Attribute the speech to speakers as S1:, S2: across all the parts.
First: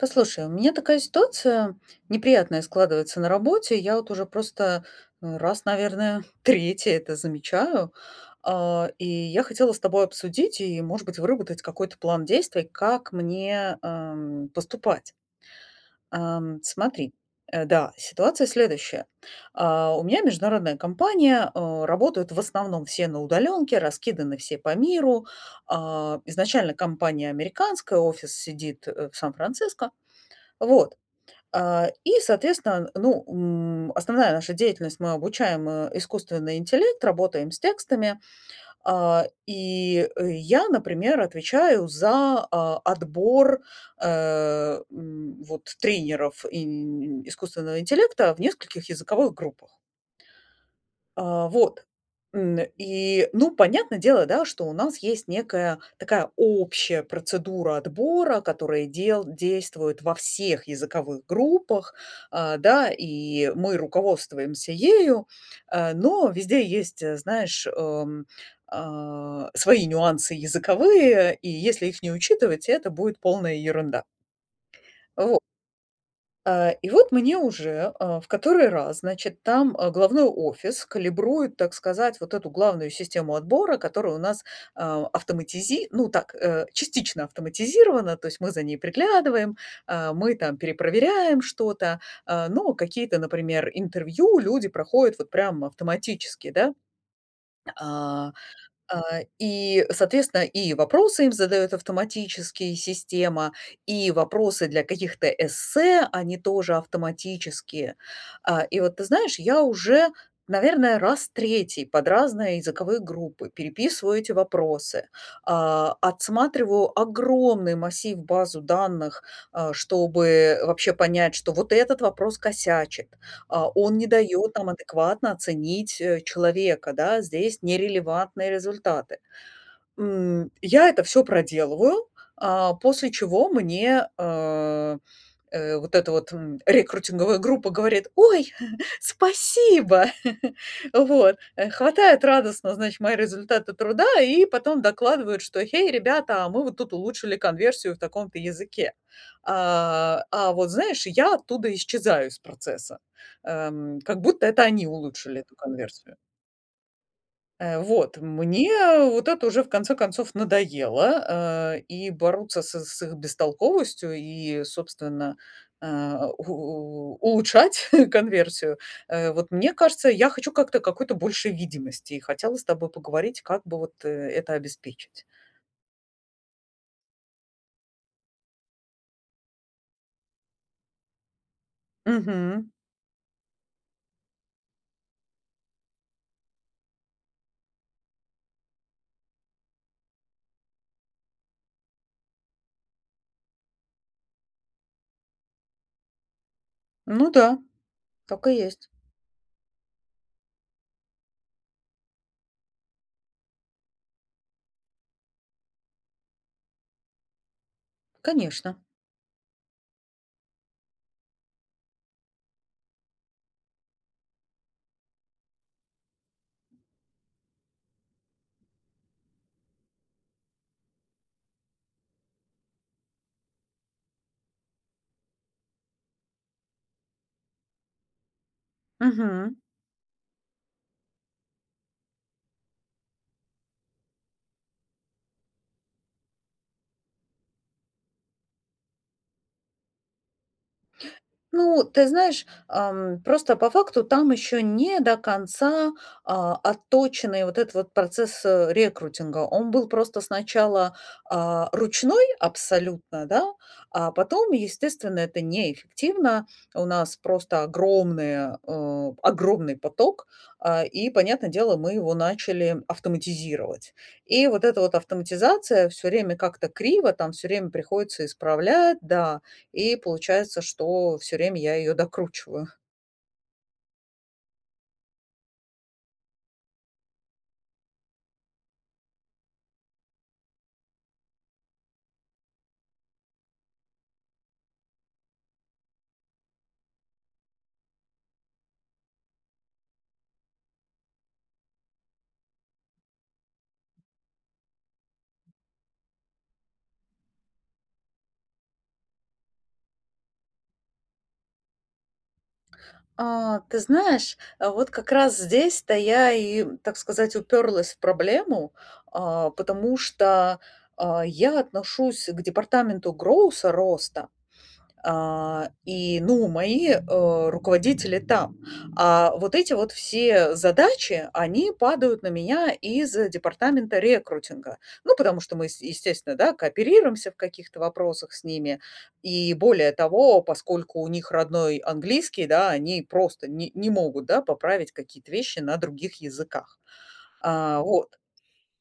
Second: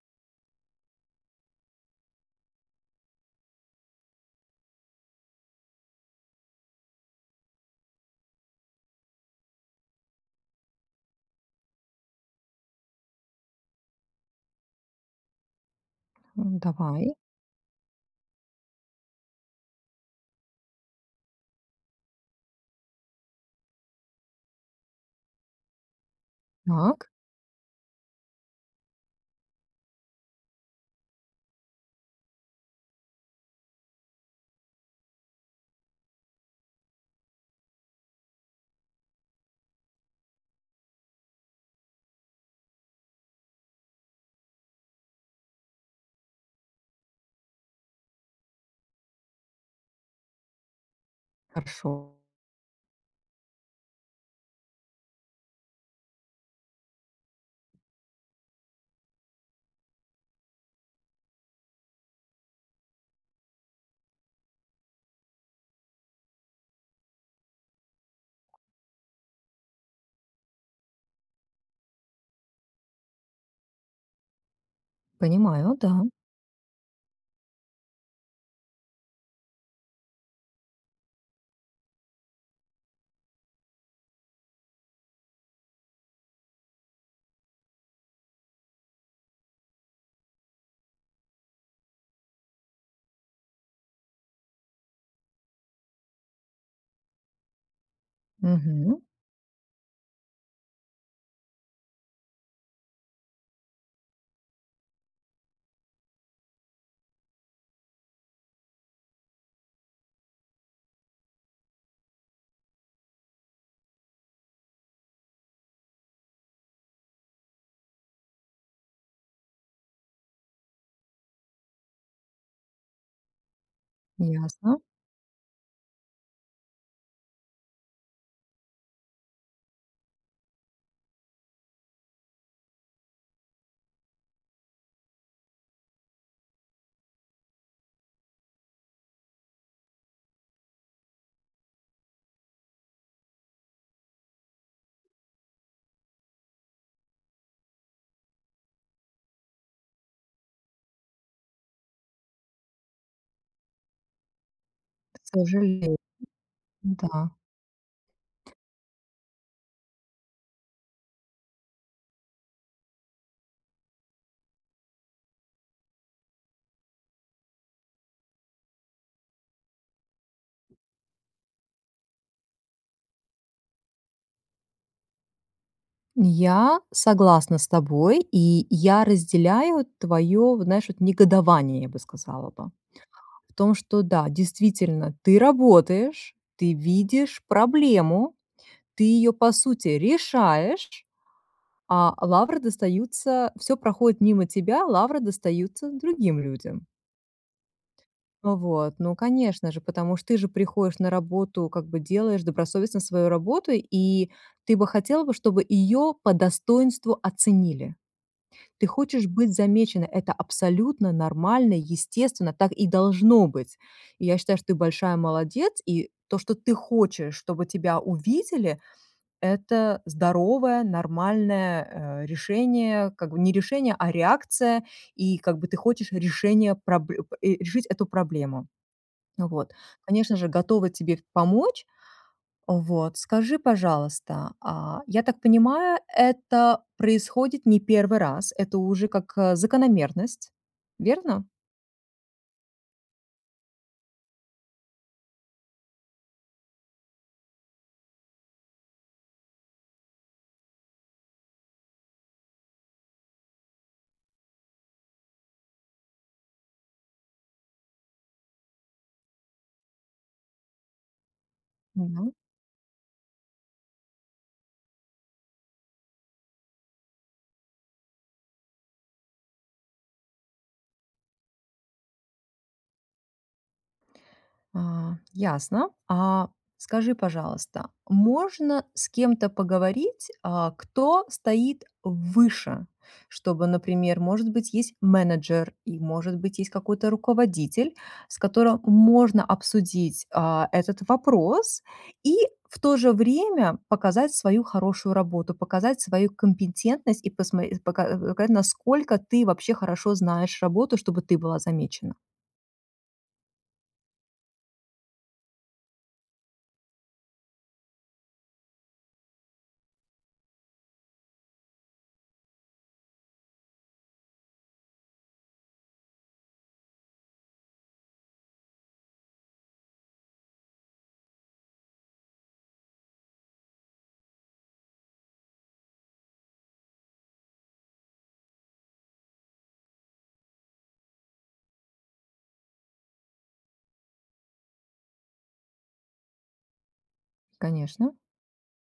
S1: Послушай, у меня такая ситуация неприятная складывается на работе, я вот уже просто, э, раз, наверное, 3 это замечаю, а и я хотела с тобой обсудить и, может быть, выработать какой-то план действий, как мне, эм, поступать.
S2: М.
S1: Эм, смотри,
S2: Давай.
S1: э, да, ситуация следующая. Э, у меня международная компания, э, работают в основном все на удалёнке, раскиданы все по миру. А, изначально
S2: Так.
S1: компания американская, офис сидит, э, в Сан-Франциско. Вот, э, и соответственно, ну, м, основная наша деятельность мы обучаем, э, искусственный интеллект, работаем с текстами, э, и я, например, отвечаю за, э, отбор, э, м, вот, тренеров им искусственного интеллекта в нескольких языковых группах. Э, вот,
S2: Хорошо.
S1: н и ну, понятно дело, да, что у нас есть некая такая общая процедура отбора, которая дел действует во всех языковых группах, а, да, и мы руководствуемся ею, э, но везде есть, знаешь, эм, а, свои нюансы языковые, и если их не учитывать, это будет полная ерунда. Во
S2: Понимаю, да.
S1: Э и вот мне уже, э, в который раз, значит, там, э, головной офис калибрует, так сказать, вот эту главную систему отбора, которая у нас, а, автоматизи ну, так, э, частично автоматизирована, то есть мы за ней приглядываем, э, мы там перепроверяем что-то, э, но какие-то, например, интервью люди проходят вот прям автоматически, да? А,
S2: Мгм.
S1: а, и, соответственно, и вопросы им задает автоматические система, и вопросы для каких-то эссе они тоже автоматические. А, и вот ты знаешь, я уже, наверное, раз 3 под разные языковые группы переписываю эти вопросы, а, отсматриваю огромный массив, базу данных, а, чтобы вообще понять, что вот этот вопрос косячит, а, он не дает нам
S2: Ясно.
S1: адекватно оценить, э, человека, да, здесь нерелевантные результаты. М, я это всё проделываю, а, после чего мне, э, э, вот эта вот, м, рекрутинговая группа говорит: "Ой, спасибо!" Вот, э, хватает радостно, значит, мои результаты труда и потом докладывают, что: "Гэй, ребята, мы вот тут улучшили конверсию в таком-то языке". А, а, вот знаешь, я оттуда исчезаю из процесса. Эм, как будто это они
S2: К
S1: улучшили эту
S2: сожалению.
S1: конверсию.
S2: Да.
S1: Э, вот, мне вот это уже в конце концов надоело, э, и бороться с с их бестолковостью и, собственно, э, у улучшать конверсию. Э, вот мне кажется, я хочу как-то, какой-то большей видимости, и хотела с тобой поговорить, как бы, вот, э, это обеспечить.
S2: Я согласна с тобой, и я разделяю твое вот знаешь негодование, я бы сказала бы.
S1: Мгм.
S2: В том, что да, действительно, ты работаешь, ты видишь проблему, ты ее по сути решаешь, а лавры достаются всё проходит мимо тебя, лавры достаются другим людям.
S1: Ну да. Так и есть.
S2: Вот, ну конечно же, потому ж ты же приходишь на работу, как бы делаешь добросовестно свою работу, и ты бы хотела бы, чтобы её по достоинству оценили.
S1: Конечно.
S2: Ты хочешь быть замечена. Это абсолютно нормально, естественно, так и должно быть. И я считаю, что ты большая молодец, и то, что ты хочешь, чтобы тебя увидели это здоровое нормальное, э, решение. Как бы не решение, а реакция, и как бы ты хочешь решение пробль и решить эту проблему.
S1: Мгм.
S2: Вот, конечно же, готова тебе помочь. Вот, скажи, пожалуйста, а, я так понимая, это происходит не первый раз, это уже как, э, закономерность, верно?
S1: Ну, ты знаешь, ам, просто по факту там ещё не до конца, а, отточенный вот этот вот процесс, э, рекрутинга. Он был просто сначала, а, ручной абсолютно, да? А потом, естественно, это неэффективно. У нас просто огромная, э, огромный поток, э, и понятно дело, мы
S2: М,
S1: его
S2: ну
S1: начали автоматизировать. И вот эта вот автоматизация всё время как-то криво там, всё время приходится исправлять, да, и получается, что всё время я её докручиваю.
S2: А, ясно. А скажи, пожалуйста, можно с кем-то поговорить, а, кто стоит выше. Чтобы, например, может быть, есть менеджер. И, может быть, есть какой-то руководитель, с которым можно обсудить, а, этот вопрос и в то же время показать свою хорошую работу. Показать свою компетентность и посмо и пока э, покать, насколько ты вообще хорошо знаешь работу, чтобы ты была замечена.
S1: А, ты знаешь, а вот как раз здесь-то я и, так сказать, уперлась в проблему. А, потому что, а, я отношусь к департаменту гроуса- роста. А, и ну, мои, э, руководители там. А вот эти вот все задачи, они падают на меня из департамента рекрутинга. Ну, потому что мы, с естественно, да, кооперируемся в каких-то вопросах с ними. И более того, поскольку у них родной английский, да, они просто не не могут, да, поправить какие-то вещи на других языках. А, вот.
S2: Конечно.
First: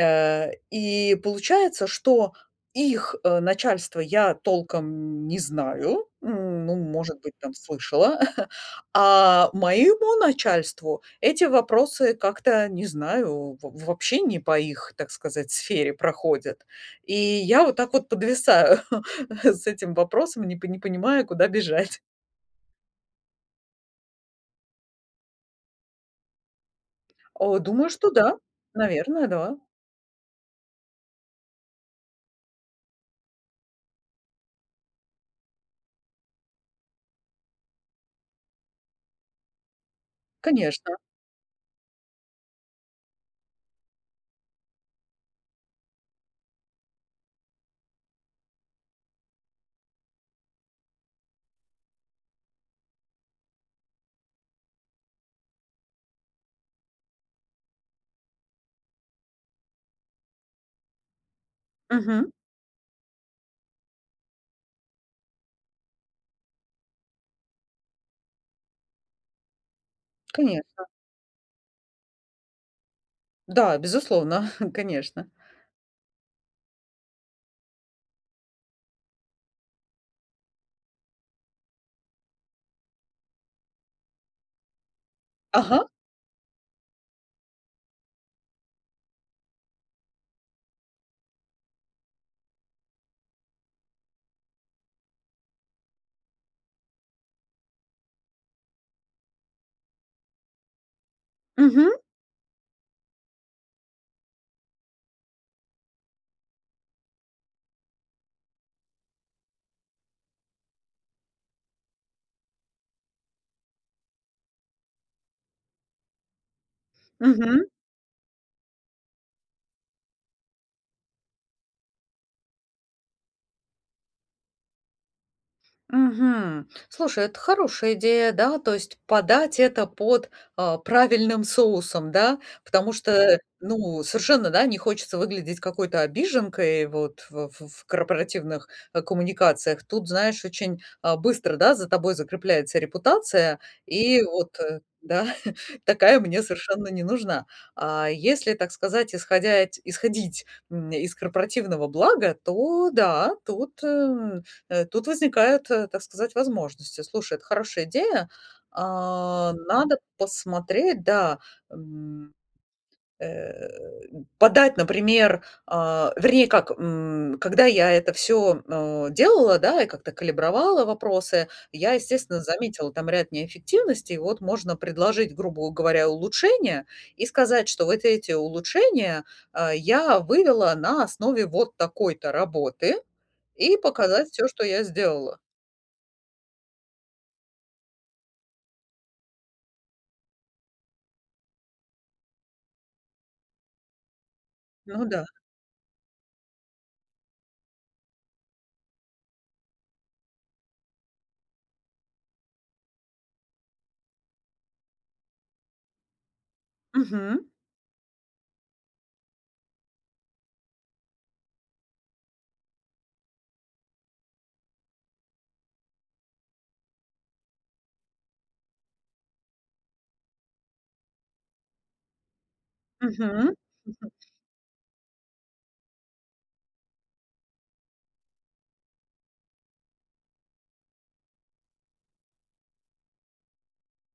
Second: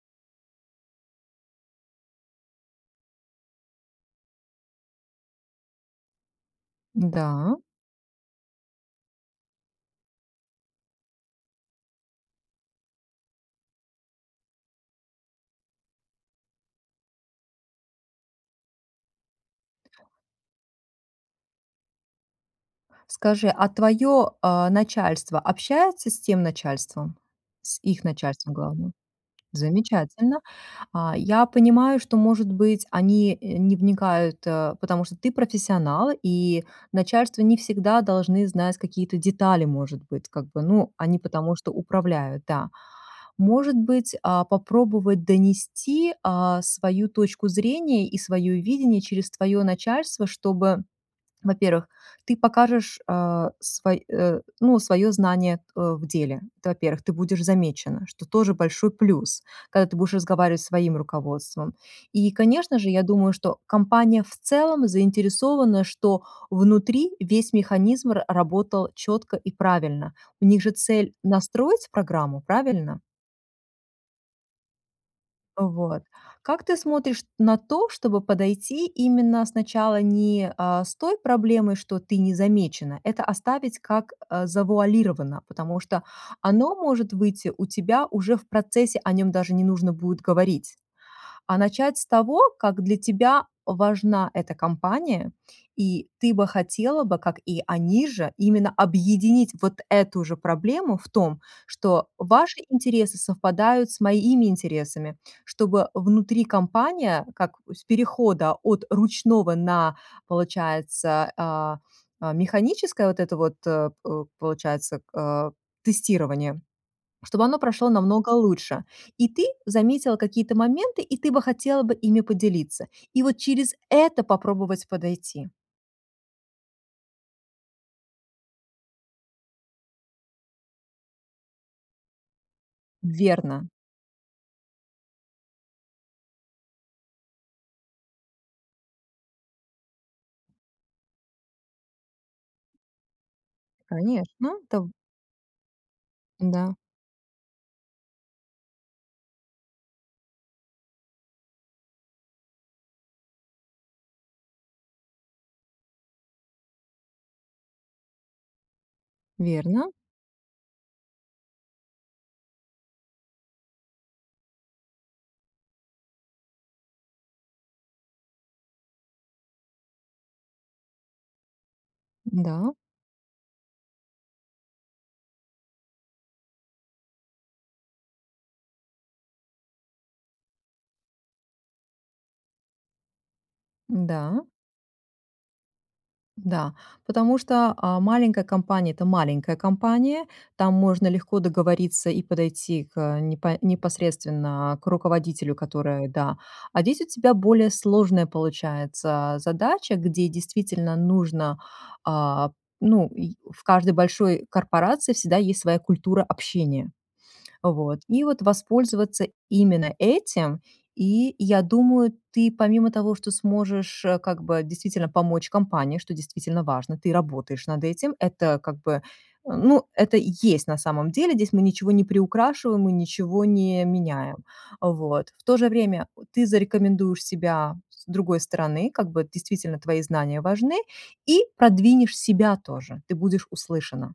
S1: А, и получается, что их, э, начальство я толком не знаю, н ну,
S2: Н,
S1: может быть, там,
S2: да.
S1: слышала. А моему начальству эти вопросы как-то, не знаю. В вообще не по их, так сказать, сфере проходят. И я вот так вот подвисаю с этим вопросом и не пони не понимаю, куда бежать.
S2: Скажи, а твое, а, начальство общается с тем начальством?
S1: О,
S2: С
S1: думаю,
S2: их
S1: что да.
S2: начальством главным?
S1: Наверное, да.
S2: Замечательно. А, я понимаю, что, может быть, они, э, не вникают, э, потому что ты профессионал, и начальство не всегда должны знать какие-то детали, может быть, как бы. Ну,
S1: Конечно.
S2: они потому что управляют, да. Может быть, а, попробовать донести, а, свою точку зрения и свое видение через твое начальство, чтобы Во-первых, ты покажешь, э, свой э, ну, свое знание, т, э, в деле. Это во-первых. Ты будешь замечена. Что тоже большой плюс, когда ты будешь разговаривать со своим руководством.
S1: Мгм.
S2: И, конечно же, я думаю, что компания в целом заинтересована, что внутри весь механизм р-работал четко и правильно. У них же
S1: Конечно.
S2: цель настроить программу, правильно?
S1: Да, безусловно. Конечно.
S2: Э, вот. Как ты смотришь на то, чтобы подойти именно сначала не, э, с той проблемой, что ты не замечена. Это оставить как, э, завуалировано. Потому
S1: Ага!
S2: что оно может выйти у тебя уже в процессе, о нем даже не нужно будет говорить. А начать с того, как для тебя важна эта компания. И ты бы хотела бы, как и они же, именно объединить вот эту же проблему в том,
S1: Мгм.
S2: что: "Ваши интересы совпадают с моими интересами". Чтобы внутри компания, как с перехода от ручного на, получается, а, механическое вот это вот, э, п получается, э, тестирование. Чтобы оно
S1: Мгм.
S2: прошло намного лучше. И ты заметила какие-то моменты, и ты бы хотела бы ими поделиться. И вот через это попробовать подойти.
S1: Мгм. Слушай, это хорошая идея, да, то есть подать это под, э, правильным соусом, да. Потому что,
S2: Верно.
S1: ну, совершенно, да, не хочется выглядеть какой-то обиженкой, вот, в, ф ф корпоративных, э, коммуникациях. Тут, знаешь, очень, а, быстро, да, за тобой закрепляется репутация. И вот,
S2: Конечно.
S1: э,
S2: Та.
S1: да, такая мне
S2: Да.
S1: совершенно не нужна. А если, так сказать, исходять исходить, м, нь из корпоративного блага, то да, тут, э, м, э, тут возникают, э, так сказать, возможности. Слушай, это хорошая идея. А,
S2: Верно.
S1: надо посмотреть, да, м Э, подать, например, а, вернее как. М, когда я это всё, э, делала, да, и как-то калибровала вопросы, я, естественно,
S2: Да.
S1: заметила там ряд неэффективностей. Вот можно предложить, грубу говоря, улучшения и сказать, что вот эти улучшения, э, я вывела на основе вот такой-то работы, и показать
S2: Да.
S1: всё, что я сделала.
S2: Да. Потому что, а, маленькая компания- это маленькая компания. Там можно легко договориться и подойти к непо непосредственно к
S1: Ну да.
S2: руководителю, которая, да А здесь у тебя более сложная получается задача, а, где действительно нужно, а. Ну, и в каждой большой корпорации всегда есть своя культура общения.
S1: Мгм.
S2: Вот. И вот воспользоваться именно этим. И я думаю, ты, помимо того, что сможешь, э, как бы действительно помочь компании, что действительно важно, ты работаешь над этим. Это как бы, э, ну, это есть на самом деле. Здесь мы ничего не приукрашиваем, мы ничего
S1: Мгм.
S2: не меняем. Вот. В то же время ты зарекомендуешь себя с другой стороны, как бы действительно твои знания важны, и продвинешь себя тоже. Ты будешь услышана.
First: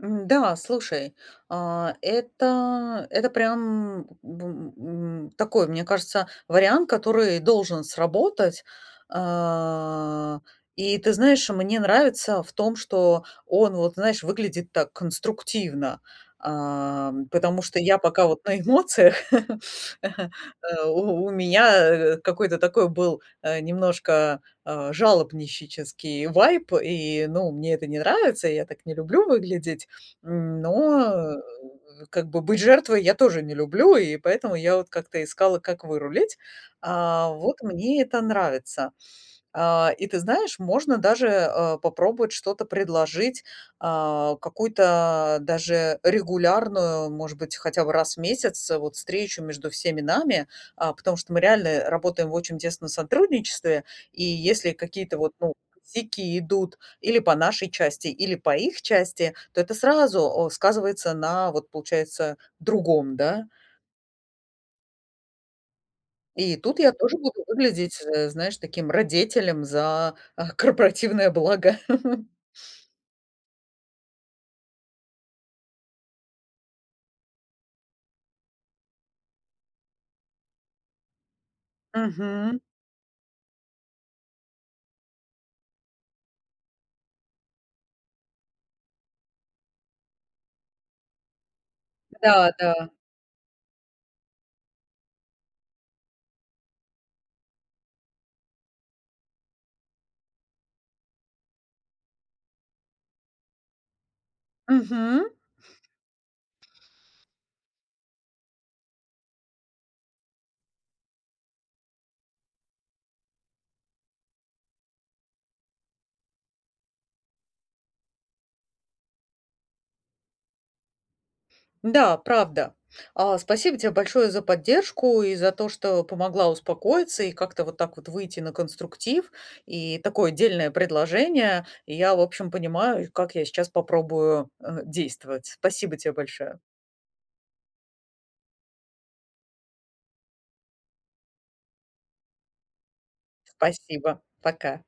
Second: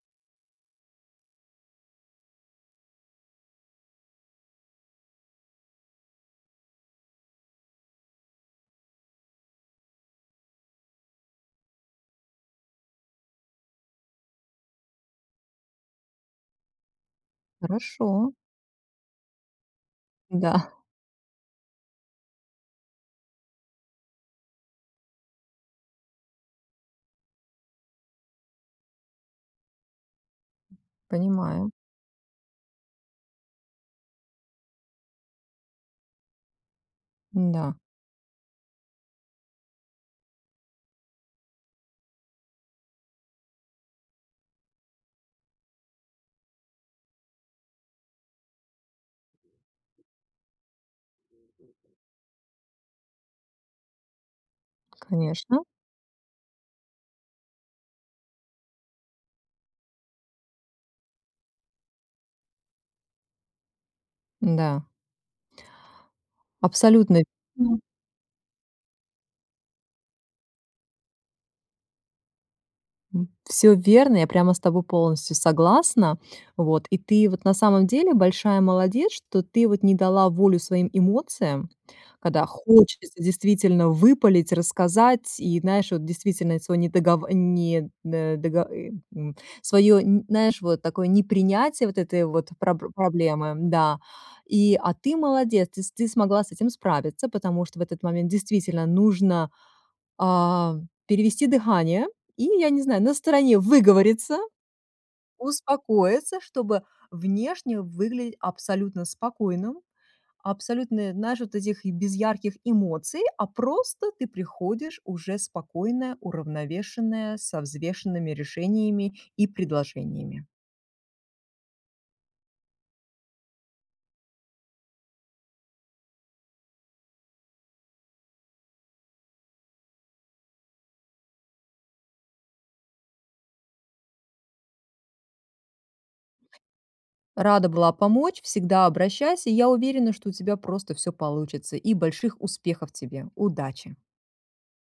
S1: М, да, слушай. А, это, это прям, м, б м, такой, мне кажется, вариант, который должен сработать. А, и ты знаешь, мне нравится в том, что он, вот, знаешь, выглядит так конструктивно. А, потому что я
S2: Хорошо.
S1: пока,
S2: Да.
S1: вот, на эмоциях
S2: Да.
S1: Э, у у меня, э, какой-то такой был, э, немножко, э, жалобнищический вайб. И, ну, мне это не нравится. Я так не люблю выглядеть. Но, э,
S2: Понимаю.
S1: как бы быть жертвой я тоже не люблю, и поэтому я вот как-то искала, как вырулить. А, вот
S2: Да.
S1: мне это нравится. А, и ты знаешь, можно даже, э, попробовать что-то предложить. Э, какую-то даже регулярную, может быть, хотя бы раз в месяц, э, вот, встречу между всеми нами. А, потому что мы реально
S2: [unintelligible]
S1: работаем в очень тесно сотрудничестве, и если какие-то, вот, ну,
S2: Конечно.
S1: сяки идут или по нашей части, или по их части. То это сразу, э, сказывается на, вот, получается, другом, да.
S2: Н, да.
S1: И тут я тоже
S2: Абсолютно.
S1: буду
S2: М.
S1: выглядеть, э, знаешь, таким радетелем за, а, корпоративное благо.
S2: М. Всё верно, я прямо с тобой полностью согласна, вот. И ты, вот, на самом деле большая молодец, что ты, вот, не дала волю своим эмоциям. Когда
S1: Мгм.
S2: хочется действительно выпалить, рассказать и знаешь, вот, действительно, сво не дого не до дого ы н Свое, нь наешь, вот, такое непринятие вот этой вот
S1: Да,
S2: пробл
S1: да.
S2: проблемы, да. И, а ты молодец, ты с ты смогла с этим справиться. Потому что в этот момент действительно нужно, а, перевести дыхание. И, я не знаю, на стороне выговориться,
S1: Мгм.
S2: успокоиться, чтобы внешне выгли абсолютно спокойным. Абсолютное, наешь вот этих, без ярких эмоций. А просто ты приходишь уже спокойная, уравновешенная, со взвешенными решениями и предложениями.
S1: Да, правда. А, спасибо тебе большое за поддержку и за то, что помогла успокоиться и как-то вот так вот выйти на конструктив. И такое дельное предложение. И я, в общем, понимаю, как я сейчас попробую, э, действовать. Спасибо те большое.
S2: Рада была помочь. Всегда обращайся. Я уверена что у тебя просто всё получится. И больших успехов тебе. Удачи.
S1: Спасибо. Пока.